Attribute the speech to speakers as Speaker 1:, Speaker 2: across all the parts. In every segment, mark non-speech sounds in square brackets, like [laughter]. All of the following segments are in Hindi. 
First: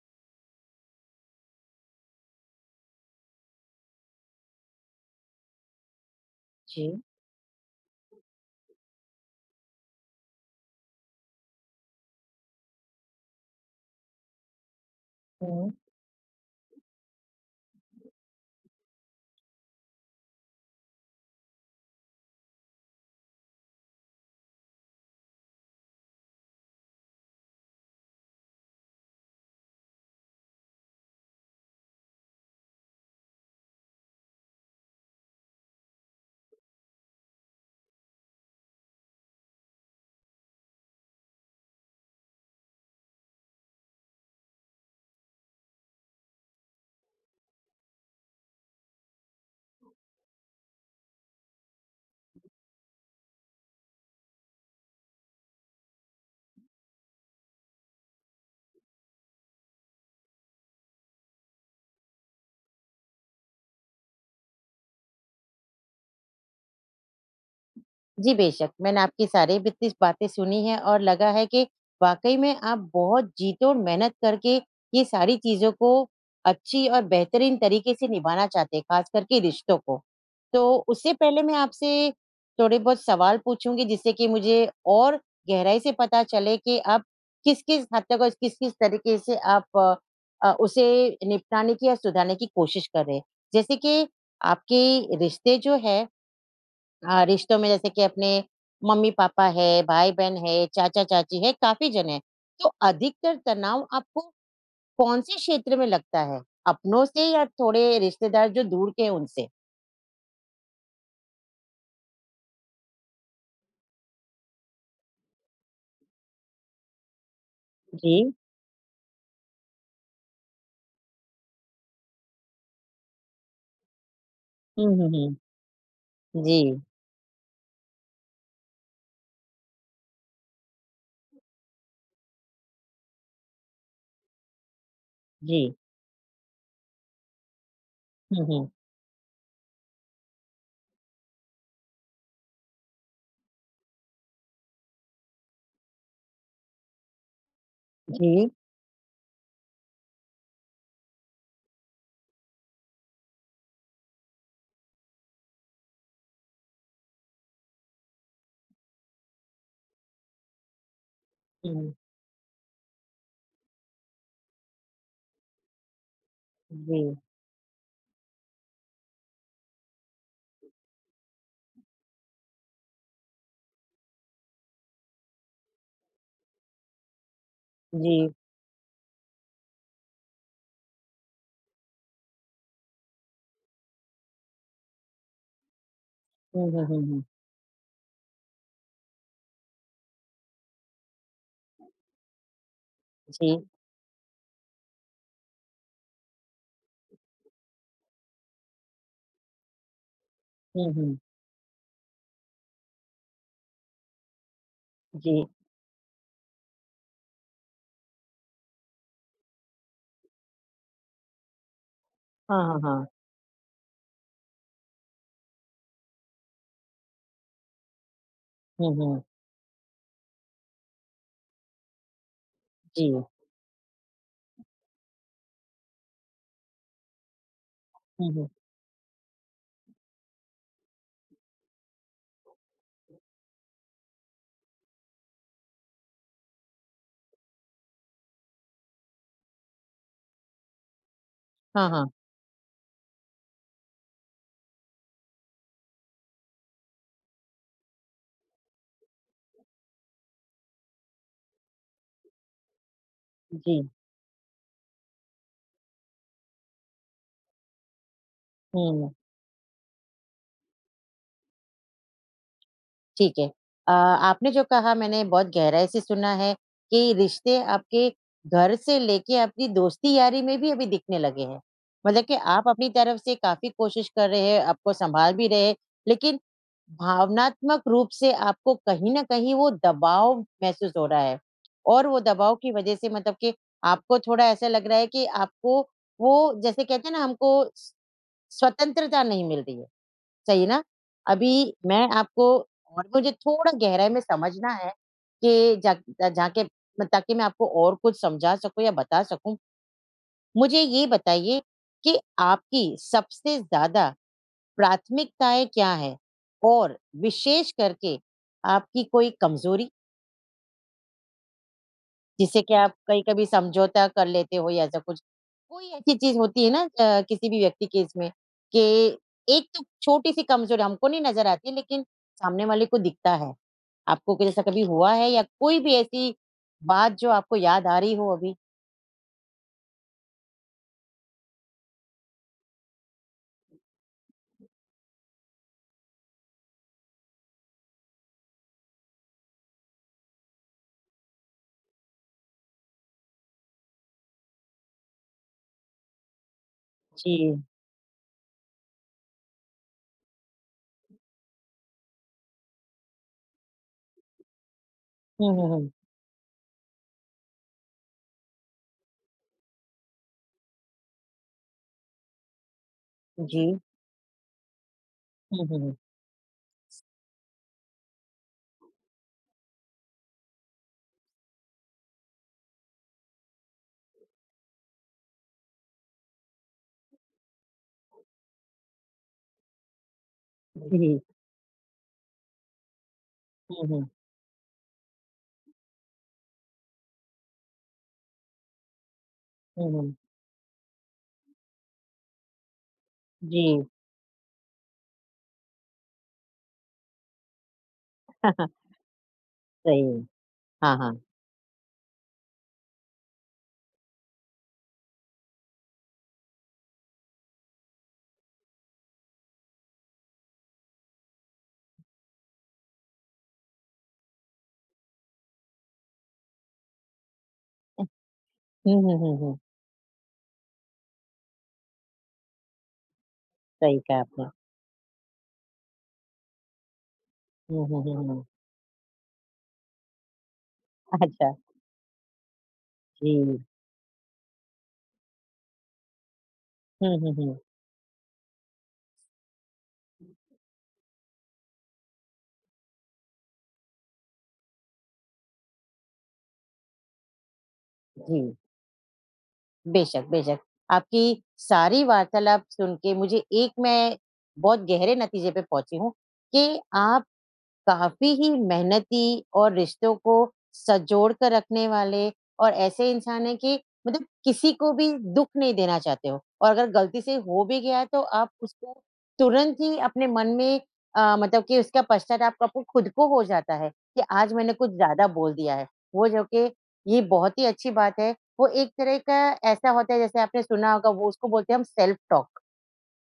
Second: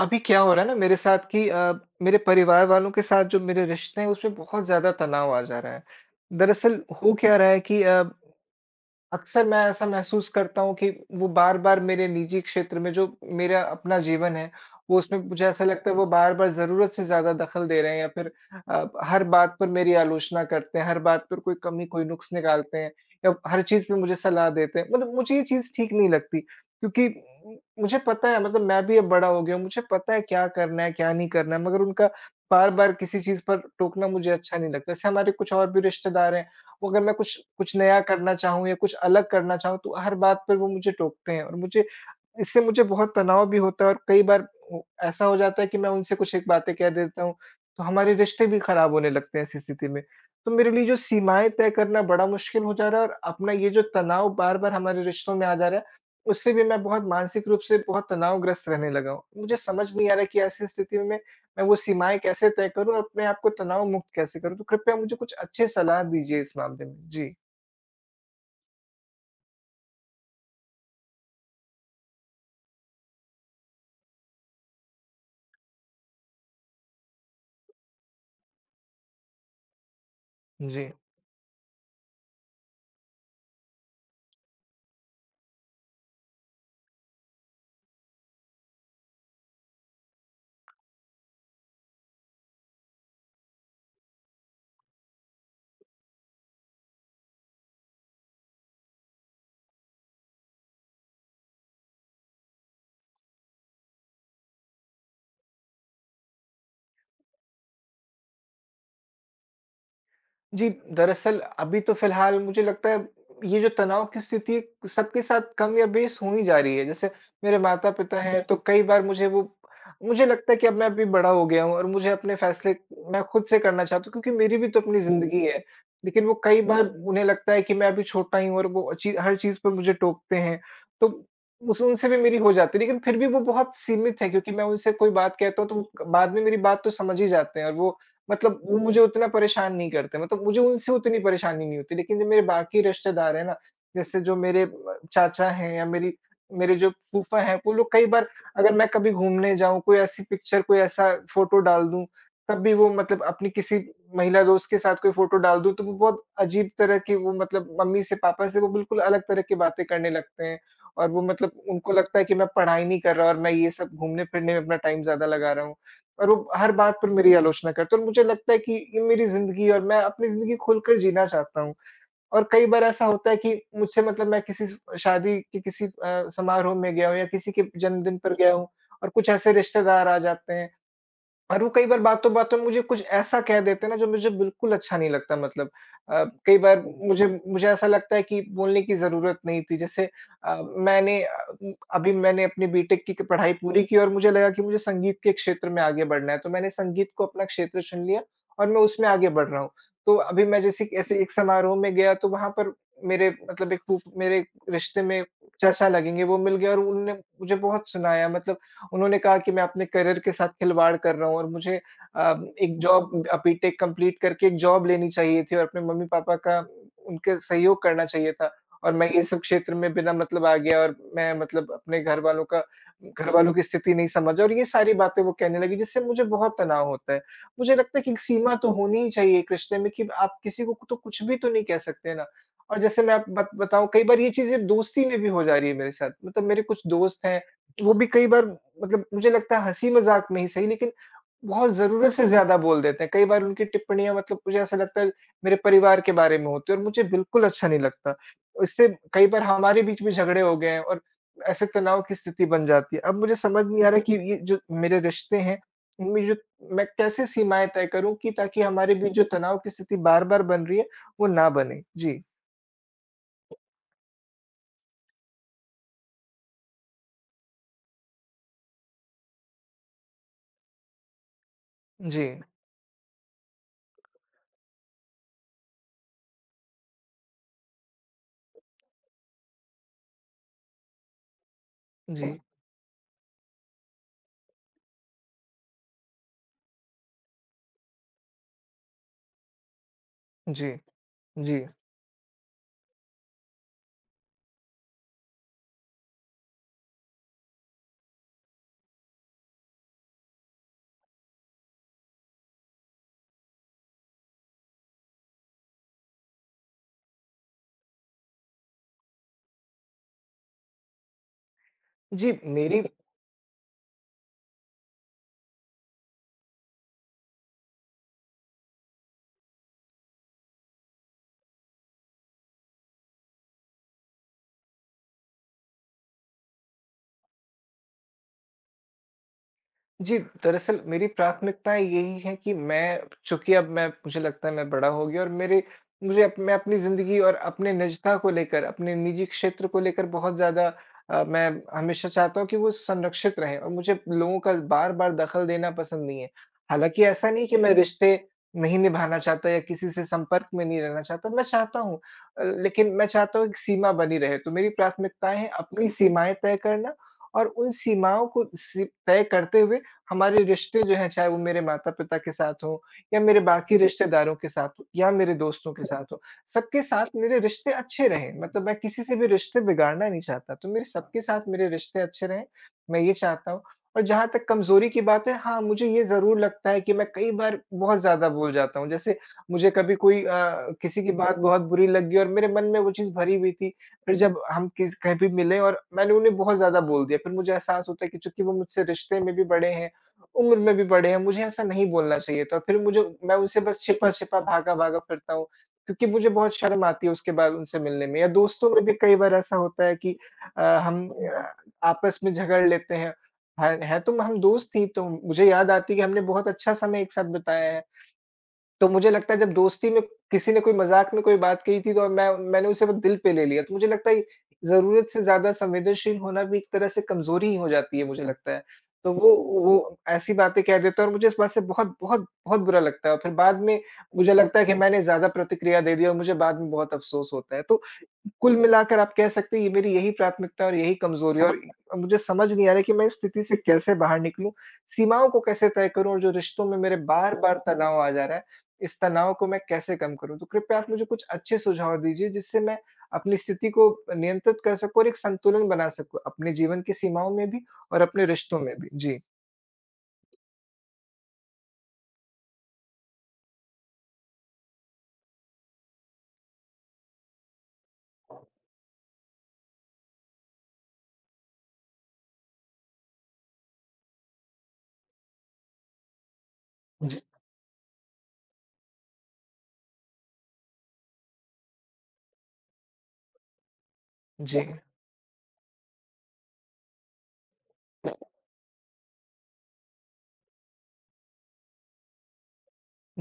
Speaker 1: अभी क्या हो रहा है ना मेरे साथ कि मेरे परिवार वालों के साथ जो मेरे रिश्ते हैं उसमें बहुत ज़्यादा तनाव आ जा रहा है। दरअसल
Speaker 2: जी।
Speaker 1: हो क्या रहा है कि अक्सर मैं ऐसा महसूस करता हूँ कि वो बार-बार मेरे निजी क्षेत्र में जो मेरा अपना जीवन है, वो उसमें मुझे ऐसा
Speaker 2: हुँ।
Speaker 1: लगता है वो बार-बार ज़रूरत से ज़्यादा दखल दे रहे हैं या फिर हर बात पर मेरी आलोचना करते हैं, हर बात पर कोई कमी, कोई नुक्स निकालते हैं या हर चीज़ पे मुझे सलाह देते हैं। मतलब मुझे ये चीज़ ठीक नहीं लगती क्योंकि मुझे पता है, मतलब मैं भी अब बड़ा हो गया हूँ, मुझे पता है क्या करना है, क्या नहीं करना है, मगर उनका बार-बार किसी चीज़ पर टोकना मुझे अच्छा नहीं लगता। जैसे हमारे कुछ और भी रिश्तेदार हैं, अगर मैं कुछ कुछ नया करना चाहूँ या कुछ अलग करना चाहूँ, तो हर बात पर वो मुझे टोकते हैं और मुझे इससे मुझे बहुत तनाव भी होता है और कई बार ओ ऐसा हो जाता है कि मैं उनसे कुछ एक बातें कह देता हूँ, तो हमारे रिश्ते भी खराब होने लगते हैं ऐसी स्थिति में। तो मेरे लिए जो सीमाएँ तय करना बड़ा मुश्किल हो जा रहा है, और अपना ये जो तनाव बार-बार हमारे रिश्तों में आ जा रहा है, उससे भी मैं बहुत मानसिक रूप से बहुत तनावग्रस्त रहने लगा हूँ। मुझे समझ नहीं आ रहा है कि ऐसी स्थिति में मैं वो सीमाएँ कैसे तय करूँ और अपने आप को तनाव मुक्त कैसे करूँ? तो कृपया मुझे कुछ अच्छी सलाह दीजिए इस मामले में। जी।
Speaker 2: जी, बेशक, मैंने आपकी सारी बित्ती बातें सुनी हैं और लगा है कि वाक़ई में आप बहुत जी-तोड़ मेहनत करके ये सारी चीज़ों को अच्छी और बेहतरीन तरीके से निभाना चाहते हैं, ख़ास करके रिश्तों को। तो
Speaker 1: जी।
Speaker 2: उससे पहले मैं आपसे थोड़े बहुत सवाल पूछूँगी जिससे कि मुझे और गहराई से पता चले कि आप किस-किस हद तक और किस-किस तरीके से आप उसे निपटाने की या सुधारने की कोशिश कर रहे हैं। जैसे कि आपके रिश्ते जो हैं रिश्तों में जैसे कि अपने मम्मी-पापा है, भाई-बहन है, चाचा-चाची है, काफ़ी जन हैं। तो अधिकतर तनाव आपको कौन से क्षेत्र में लगता है? अपनों से या थोड़े रिश्तेदार जो दूर के हैं उनसे?
Speaker 1: जी, दरअसल अभी तो फ़िलहाल मुझे लगता है ये जो तनाव की स्थिति है, सबके साथ कम या बेस हो ही जा रही है। जैसे मेरे
Speaker 2: जी।
Speaker 1: माता-पिता हैं, तो कई बार मुझे लगता है कि अब मैं अभी बड़ा हो गया हूँ और मुझे अपने फ़ैसले मैं खुद से करना चाहता हूँ, क्योंकि मेरी भी तो
Speaker 2: हुँ,
Speaker 1: अपनी
Speaker 2: हुँ,
Speaker 1: ज़िंदगी
Speaker 2: हुँ।
Speaker 1: है। लेकिन वो कई
Speaker 2: जी,
Speaker 1: बार उन्हें लगता है कि मैं अभी छोटा ही हूँ और वो अची हर चीज़ पर मुझे टोकते हैं। तो उस उनसे भी मेरी हो जाती है, लेकिन फिर भी वो बहुत सीमित है क्योंकि मैं उनसे कोई बात
Speaker 2: जी।
Speaker 1: कहता हूँ तो वो बाद में मेरी बात तो समझ ही जाते हैं, और वो
Speaker 2: हुँ,
Speaker 1: मतलब
Speaker 2: हुँ।
Speaker 1: वो मुझे उतना परेशान नहीं करते, मतलब मुझे उनसे उतनी परेशानी नहीं होती। लेकिन जो मेरे बाकी रिश्तेदार हैं ना, जैसे जो मेरे चाचा हैं या मेरी मेरे जो फूफा हैं, वो लोग कई
Speaker 2: जी।
Speaker 1: बार, अगर मैं कभी घूमने जाऊँ, कोई ऐसी पिक्चर, कोई ऐसा फ़ोटो डाल दूँ, तब भी वो, मतलब अपनी किसी महिला दोस्त के साथ कोई फ़ोटो डाल दूँ, तो वो बहुत अजीब तरह की, वो मतलब मम्मी से, पापा से वो बिल्कुल अलग तरह की बातें करने लगते हैं। और वो, मतलब
Speaker 2: हुँ,
Speaker 1: उनको लगता है कि मैं पढ़ाई नहीं कर रहा और मैं ये सब घूमने-फिरने में अपना टाइम ज़्यादा लगा रहा हूँ। और वो हर बात पर
Speaker 2: जी,
Speaker 1: मेरी आलोचना करते हैं, और मुझे लगता है कि ये मेरी ज़िंदगी है और मैं अपनी ज़िंदगी खुलकर जीना चाहता हूँ। और कई बार ऐसा होता है कि मुझसे, मतलब मैं किसी स शादी के किसी समारोह में गया हूँ या किसी के
Speaker 2: जी।
Speaker 1: जन्मदिन पर गया हूँ, और कुछ ऐसे रिश्तेदार आ जाते हैं और वो कई बार बातों-बातों में मुझे कुछ ऐसा कह देते हैं ना, जो मुझे बिल्कुल अच्छा नहीं लगता, मतलब कई
Speaker 2: हुँ,
Speaker 1: बार
Speaker 2: हुँ, हुँ, हुँ।
Speaker 1: मुझे मुझे ऐसा लगता है कि बोलने की ज़रूरत नहीं थी। जैसे अ, अभी मैंने अपनी बीटेक की पढ़ाई
Speaker 2: जी।
Speaker 1: पूरी की और मुझे लगा कि मुझे संगीत के क्षेत्र में आगे बढ़ना है, तो मैंने संगीत को अपना क्षेत्र चुन लिया और मैं उसमें आगे बढ़ रहा हूँ। तो अभी मैं जैसे
Speaker 2: हुँ, हुँ।
Speaker 1: ऐसे एक समारोह में गया, तो वहाँ पर मेरे, मतलब एक फूफ मेरे रिश्ते में
Speaker 2: जी।
Speaker 1: चाचा लगेंगे, वो मिल गए और उनने मुझे बहुत सुनाया, मतलब उन्होंने कहा कि मैं अपने करियर के साथ खिलवाड़ कर रहा हूँ और मुझे अ,
Speaker 2: हाँ, हाँ, हाँ।
Speaker 1: बीटेक कंप्लीट करके एक जॉब लेनी चाहिए थी और अपने मम्मी-पापा का, उनके सहयोग करना चाहिए था और
Speaker 2: हुँ,
Speaker 1: मैं
Speaker 2: हुँ।
Speaker 1: ये सब क्षेत्र में बिना, मतलब आ गया और मैं, मतलब अपने
Speaker 2: जी।
Speaker 1: घर वालों की स्थिति नहीं समझा, और ये सारी बातें वो कहने लगी जिससे मुझे बहुत तनाव होता है। मुझे लगता है कि एक
Speaker 2: हुँ, हुँ।
Speaker 1: सीमा तो होनी ही चाहिए एक रिश्ते में, कि आप किसी को तो कुछ भी तो नहीं कह सकते ना। और जैसे मैं आप बत बताऊँ, कई बार ये चीज़ें दोस्ती में भी हो जा रही है मेरे साथ। मतलब मेरे कुछ दोस्त हैं, वो भी कई बार, मतलब मुझे लगता है हँसी-मज़ाक में ही सही, लेकिन बहुत
Speaker 2: हाँ, हाँ।
Speaker 1: ज़रूरत से ज़्यादा बोल देते हैं। कई बार उनकी टिप्पणियाँ, मतलब मुझे ऐसा लगता है, मेरे परिवार के बारे में होती है और मुझे बिल्कुल अच्छा नहीं लगता। इससे कई बार हमारे बीच में झगड़े हो गए हैं और ऐसे तनाव की स्थिति बन जाती है। अब मुझे समझ
Speaker 2: जी।
Speaker 1: नहीं आ रहा कि ये जो मेरे रिश्ते हैं, इनमें जो मैं कैसे सीमाएँ तय करूँ कि ताकि हमारे
Speaker 2: हुँ।
Speaker 1: बीच जो तनाव की स्थिति बार-बार बन रही है, वो ना बने? जी,
Speaker 2: ठीक है। आपने जो कहा मैंने बहुत गहराई से सुना है कि रिश्ते आपके घर से लेके आपकी दोस्ती-यारी में भी अभी दिखने लगे हैं। मतलब
Speaker 1: जी,
Speaker 2: कि आप अपनी तरफ से काफ़ी कोशिश कर रहे हैं, आपको सँभाल भी रहे हैं, लेकिन भावनात्मक रूप से आपको कहीं न कहीं वो दबाव महसूस हो रहा है और वो
Speaker 1: जी,
Speaker 2: दबाव की वज़ह से मतलब कि आपको थोड़ा ऐसा लग रहा है कि आपको वो जैसे कहते हैं ना हमको स स्वतंत्रता नहीं मिल रही है। चाहिए
Speaker 1: जी,
Speaker 2: ना,
Speaker 1: जी।
Speaker 2: अभी मैं आपको और मुझे थोड़ा गहराई में समझना है कि जाके म ताकि मैं आपको और कुछ समझा सकूँ या बता सकूँ। मुझे ये बताइए कि आपकी सबसे ज़्यादा प्राथमिकताएँ क्या हैं? और विशेष करके आपकी कोई कमज़ोरी,
Speaker 1: जी,
Speaker 2: जिसे कि
Speaker 1: मेरी
Speaker 2: आप कहीं-कभी समझौता कर लेते हो या ऐसा कुछ? कोई ऐसी चीज़ होती है ना किसी भी व्यक्ति के इसमें कि एक तो छोटी-सी कमज़ोरी हमको नहीं नज़र आती, लेकिन सामने वाले को दिखता है। आपको कुछ ऐसा कभी हुआ है या कोई भी ऐसी बात जो आपको याद आ रही हो अभी?
Speaker 1: जी, दरअसल मेरी प्राथमिकताएँ यही हैं कि मैं, चूँकि अब मैं, मुझे लगता है मैं बड़ा हो गया और मेरे मुझे अप मैं अपनी ज़िंदगी और अपने निजता को लेकर, अपने निजी क्षेत्र को लेकर बहुत ज़्यादा मैं हमेशा चाहता हूँ कि वो संरक्षित रहें और मुझे लोगों का बार-बार दखल देना पसंद नहीं है। हालाँकि ऐसा
Speaker 2: जी।
Speaker 1: नहीं कि मैं रिश्ते नहीं निभाना चाहता या किसी से संपर्क में नहीं रहना चाहता, मैं चाहता हूँ, लेकिन मैं चाहता हूँ एक सीमा बनी रहे। तो मेरी प्राथमिकताएँ हैं
Speaker 2: हुँ, हुँ,
Speaker 1: अपनी
Speaker 2: हुँ।
Speaker 1: सीमाएँ तय करना और उन सीमाओं को सी तय करते हुए हमारे रिश्ते जो हैं, चाहे वो मेरे माता-पिता के साथ हों या मेरे
Speaker 2: जी।
Speaker 1: बाकी रिश्तेदारों के साथ हों या मेरे
Speaker 2: हुँ,
Speaker 1: दोस्तों
Speaker 2: हुँ,
Speaker 1: के
Speaker 2: हुँ।
Speaker 1: साथ हों, सबके साथ मेरे रिश्ते अच्छे रहें। मतलब मैं किसी से भी रिश्ते बिगाड़ना नहीं चाहता, तो मेरे सबके साथ मेरे रिश्ते अच्छे रहें, मैं ये चाहता हूँ। और जहाँ तक कमज़ोरी की बात है, हाँ, मुझे ये ज़रूर लगता है कि मैं कई बार बहुत ज़्यादा बोल जाता हूँ। जैसे मुझे कभी
Speaker 2: जी।
Speaker 1: किसी
Speaker 2: जी।
Speaker 1: की बात बहुत बुरी लगी और मेरे मन में वो चीज़ भरी हुई थी।
Speaker 2: हुँ, हुँ,
Speaker 1: फिर जब हम किस कहीं भी मिले और मैंने उन्हें बहुत ज़्यादा बोल दिया, फिर मुझे एहसास होता है कि चूँकि वो मुझसे रिश्ते में भी बड़े
Speaker 2: हुँ,
Speaker 1: हैं,
Speaker 2: हुँ।
Speaker 1: उम्र में भी बड़े हैं, मुझे ऐसा नहीं बोलना चाहिए था। फिर मुझे मैं उनसे बस
Speaker 2: जी।
Speaker 1: छिपा-छिपा, भागा-भागा फिरता हूँ, क्योंकि मुझे बहुत शर्म आती है उसके बाद उनसे मिलने में, या दोस्तों में
Speaker 2: [laughs]
Speaker 1: भी कई बार ऐसा होता है
Speaker 2: सही
Speaker 1: कि
Speaker 2: है। हाँ,
Speaker 1: हम
Speaker 2: हाँ।
Speaker 1: आपस में झगड़ लेते हैं। हैं तो हम दोस्त ही, तो मुझे याद आती है कि हमने बहुत अच्छा समय एक साथ बिताया है। तो मुझे लगता है जब दोस्ती में किसी ने कोई मज़ाक में कोई बात कही थी तो मैंने उसे वो दिल पे ले लिया। तो मुझे लगता है ज़रूरत से ज़्यादा संवेदनशील होना भी एक तरह से कमज़ोरी ही हो जाती है, मुझे लगता है।
Speaker 2: हुँ,
Speaker 1: तो
Speaker 2: हुँ,
Speaker 1: वो
Speaker 2: हुँ, हुँ।
Speaker 1: वो ऐसी बातें कह देता है और मुझे इस बात से बहुत बहुत बहुत बुरा लगता है, और फिर बाद में
Speaker 2: सही कहा
Speaker 1: मुझे
Speaker 2: आपने।
Speaker 1: लगता है कि मैंने ज़्यादा प्रतिक्रिया दे दी और मुझे बाद में बहुत अफ़सोस होता है। तो
Speaker 2: हुँ, हुँ, हुँ, हुँ।
Speaker 1: कुल मिलाकर आप कह सकते हैं, ये मेरी यही प्राथमिकता और यही कमज़ोरी है
Speaker 2: अच्छा।
Speaker 1: और मुझे समझ नहीं आ रहा है कि मैं इस स्थिति से
Speaker 2: जी।
Speaker 1: कैसे बाहर निकलूँ? सीमाओं को कैसे तय करूँ, और जो रिश्तों में मेरे
Speaker 2: हुँ, हुँ, हुँ।
Speaker 1: बार-बार तनाव आ जा रहा है, इस तनाव को मैं कैसे कम करूँ? तो कृपया आप मुझे कुछ अच्छे सुझाव दीजिए जिससे मैं अपनी स्थिति को नियंत्रित कर सकूँ और एक संतुलन बना सकूँ, अपने जीवन की सीमाओं में भी और अपने
Speaker 2: जी।
Speaker 1: रिश्तों में भी। जी।
Speaker 2: बेशक, बेशक। आपकी सारी वार्तालाप सुन के मुझे एक मैं बहुत गहरे नतीजे पे पहुँची हूँ कि आप काफ़ी ही मेहनती और रिश्तों को संजोड़ कर रखने वाले और ऐसे इंसान हैं कि मतलब किसी को भी दुःख नहीं देना चाहते हो और अगर गलती से हो भी गया है तो आप उसको तुरंत ही अपने मन में मतलब कि उसका पश्चाताप आपको खुद को हो जाता है कि आज
Speaker 1: जी,
Speaker 2: मैंने कुछ ज़्यादा बोल दिया है। वो जो कि ये बहुत ही अच्छी बात है। वो एक तरह का ऐसा होता है जैसे आपने सुना होगा वो उसको बोलते हैं हम सेल्फ टॉक।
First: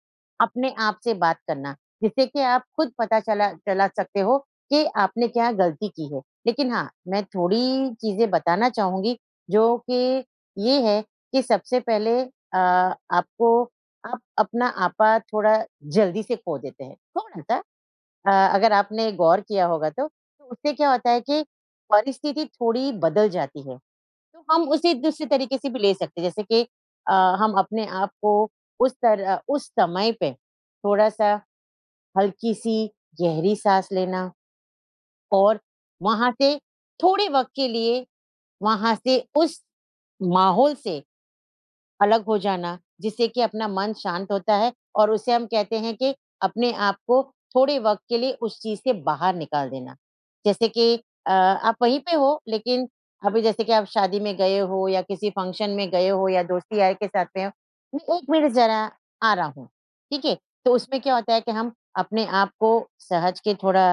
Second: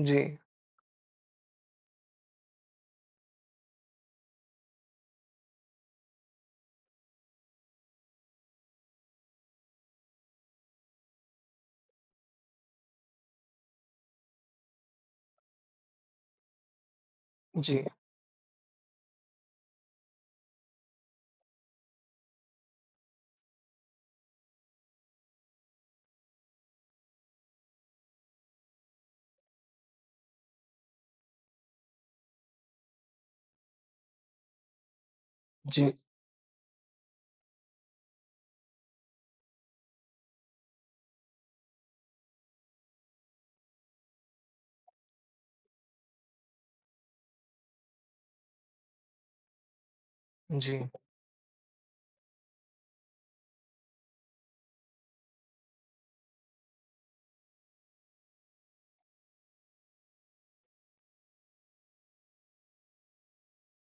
Speaker 1: जी,
Speaker 2: अपने आप से बात करना, जिससे कि आप खुद पता चला चला सकते हो कि आपने क्या गलती की है। लेकिन हाँ, मैं थोड़ी चीज़ें बताना चाहूँगी जो कि ये है कि सबसे पहले आपको आप अपना आपा थोड़ा जल्दी से खो देते हैं, थोड़ा-सा
Speaker 1: जी,
Speaker 2: अगर आपने गौर किया होगा तो। तो उससे क्या होता है कि परिस्थिति थोड़ी बदल जाती है। तो हम उसे दूसरे तरीके से भी ले सकते हैं, जैसे कि अ, हम अपने आप को उस तरह उस समय पे थोड़ा-सा हल्की-सी गहरी साँस लेना और
Speaker 1: जी,
Speaker 2: वहाँ से थोड़े वक़्त के लिए वहाँ से उस माहौल से अलग हो जाना, जिससे कि अपना मन शांत होता है और उसे हम कहते हैं कि अपने आप को थोड़े वक़्त के लिए उस चीज़ से बाहर निकाल देना। जैसे
Speaker 1: जी,
Speaker 2: कि आप वहीं पे हो लेकिन अभी जैसे कि आप शादी में गए हो या किसी फ़ंक्शन में गए हो या दोस्ती यार के साथ में हो, मैं 1 मिनट ज़रा आ रहा हूँ, ठीक है? तो उसमें क्या होता है कि हम अपने आप को सहज के थोड़ा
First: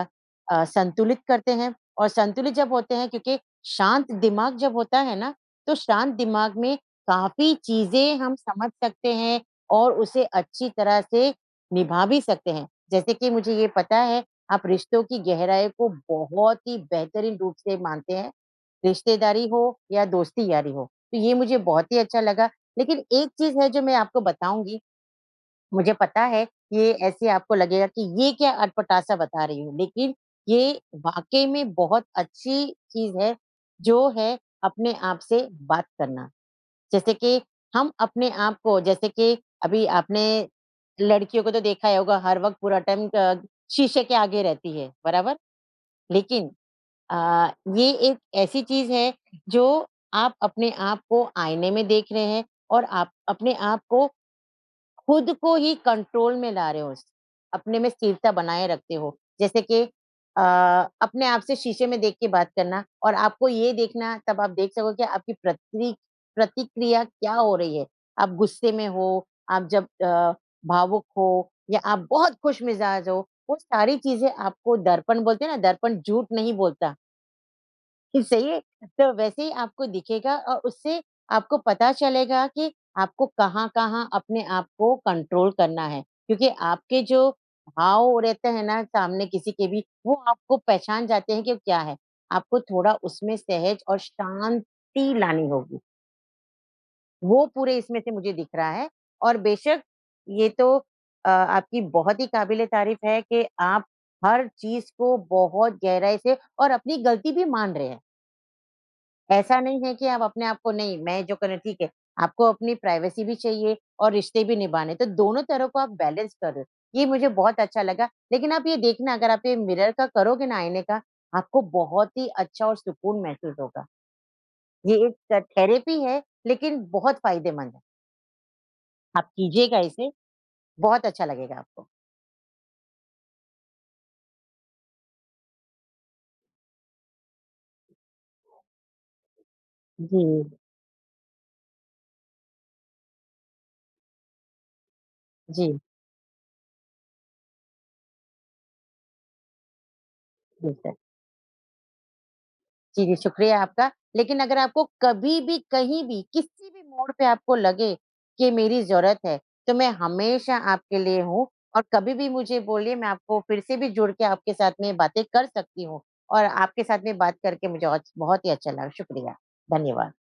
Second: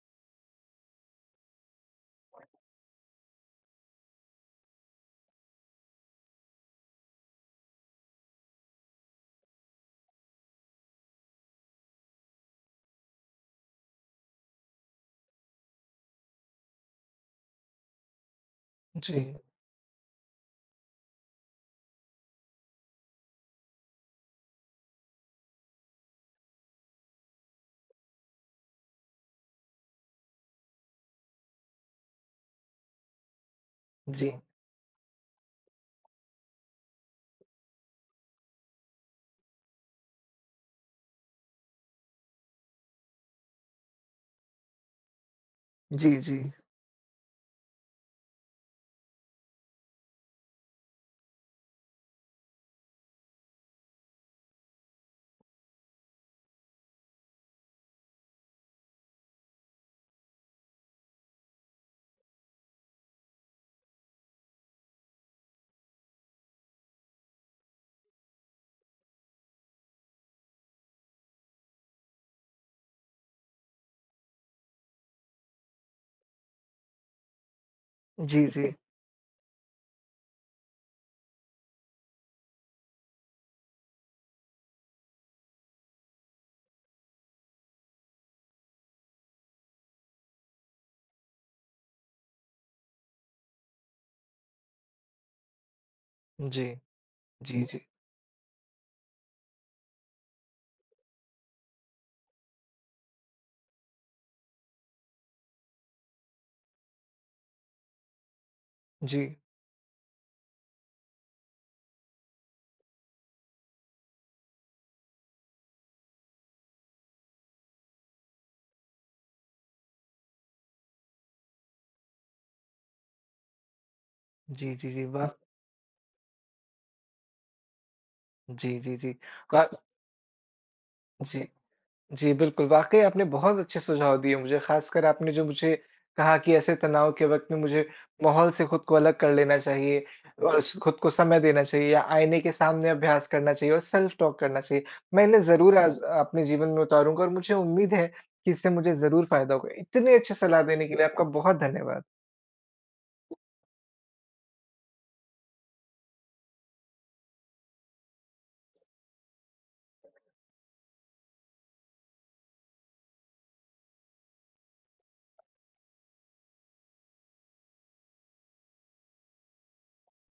Speaker 2: संतुलित करते हैं और संतुलित जब होते हैं क्योंकि शांत दिमाग जब होता है ना, तो शांत दिमाग में काफ़ी चीज़ें हम समझ सकते हैं और उसे अच्छी तरह से निभा भी सकते हैं। जैसे कि मुझे ये पता है, आप रिश्तों की गहराई को बहुत ही बेहतरीन रूप से मानते हैं,
Speaker 1: जी, जी,
Speaker 2: रिश्तेदारी हो या दोस्ती-यारी हो। तो ये मुझे बहुत ही अच्छा लगा, लेकिन एक चीज़ है जो मैं आपको बताऊँगी, मुझे पता है ये ऐसे आपको लगेगा कि ये क्या अटपटा-सा बता रही हूँ, लेकिन ये वाक़ई में बहुत अच्छी चीज़ है, जो
Speaker 1: जी,
Speaker 2: है अपने आप से बात करना। जैसे कि हम अपने आप को जैसे कि अभी आपने लड़कियों को तो देखा ही होगा हर वक़्त पूरा टाइम क शीशे के आगे रहती है, बराबर?
Speaker 1: जी, जी,
Speaker 2: लेकिन अ, ये एक ऐसी चीज़ है जो आप अपने आप को आईने में देख रहे हैं और आप अपने आप को खुद को ही कंट्रोल में ला रहे हो, अपने में स्थिरता बनाए रखते हो। जैसे कि अ, अपने आप से शीशे में देख के बात करना और आपको ये देखना तब आप देख सको कि आपकी प्रतिक्रिया क्या हो रही है। आप गुस्से में हो, आप जब भावुक हो या आप बहुत खुशमिज़ाज हो, वो सारी चीज़ें आपको दर्पण बोलते हैं ना दर्पण झूठ नहीं बोलता। [laughs]
Speaker 1: जी,
Speaker 2: सही है।
Speaker 1: जी,
Speaker 2: तो वैसे ही आपको दिखेगा और उससे आपको पता चलेगा कि आपको कहाँ-कहाँ अपने आप को कंट्रोल करना है। क्योंकि आपके जो भाव रहते हैं ना सामने किसी के भी, वो आपको पहचान जाते हैं कि क्या है। आपको थोड़ा उसमें सहज और शांति लानी होगी।
Speaker 1: जी,
Speaker 2: वो
Speaker 1: जी,
Speaker 2: पूरे
Speaker 1: जी।
Speaker 2: इसमें से मुझे दिख रहा है और बेशक ये तो आपकी बहुत ही काबिल-ए-तारीफ़ है कि आप हर चीज़ को बहुत गहराई से और अपनी गलती भी मान रहे हैं।
Speaker 1: जी,
Speaker 2: ऐसा नहीं है कि आप अपने आप को नहीं मैं जो कर ठीक है, आपको अपनी प्राइवेसी भी चाहिए और रिश्ते भी निभाने, तो दोनों तरह को आप बैलेंस कर रहे हो। ये मुझे बहुत अच्छा लगा, लेकिन आप ये देखना अगर आप ये मिरर का करोगे ना आईने का, आपको बहुत ही अच्छा और सुकून महसूस होगा।
Speaker 1: जी, जी,
Speaker 2: ये
Speaker 1: जी, वाह!
Speaker 2: एक थेरेपी है, लेकिन बहुत फ़ायदेमंद है।
Speaker 1: जी, जी, जी।
Speaker 2: आप
Speaker 1: वा
Speaker 2: कीजिएगा इसे, बहुत अच्छा
Speaker 1: जी,
Speaker 2: लगेगा आपको।
Speaker 1: जी, बिल्कुल, वाक़ई आपने बहुत अच्छे सुझाव दिए मुझे, ख़ासकर आपने जो मुझे कहा कि ऐसे तनाव के वक़्त में मुझे माहौल से खुद को अलग कर लेना चाहिए
Speaker 2: जी,
Speaker 1: और स खुद को समय देना चाहिए, या आईने के सामने अभ्यास करना चाहिए और सेल्फ टॉक करना चाहिए। मैं इन्हें ज़रूर
Speaker 2: जी,
Speaker 1: आज अपने जीवन में उतारूँगा और मुझे उम्मीद है कि इससे मुझे ज़रूर फ़ायदा होगा। इतने अच्छे सलाह
Speaker 2: जी
Speaker 1: देने
Speaker 2: सर।
Speaker 1: के लिए आपका बहुत धन्यवाद।
Speaker 2: जी, जी, शुक्रिया आपका। लेकिन अगर आपको कभी भी, कहीं भी, किसी भी मोड़ पे आपको लगे कि मेरी ज़रूरत है, तो मैं हमेशा आपके लिए हूँ और कभी भी मुझे बोलिए, मैं आपको फिर से भी जुड़ के आपके साथ में बातें कर सकती हूँ और आपके साथ में बात करके मुझे औच बहुत ही अच्छा लगा। शुक्रिया, धन्यवाद।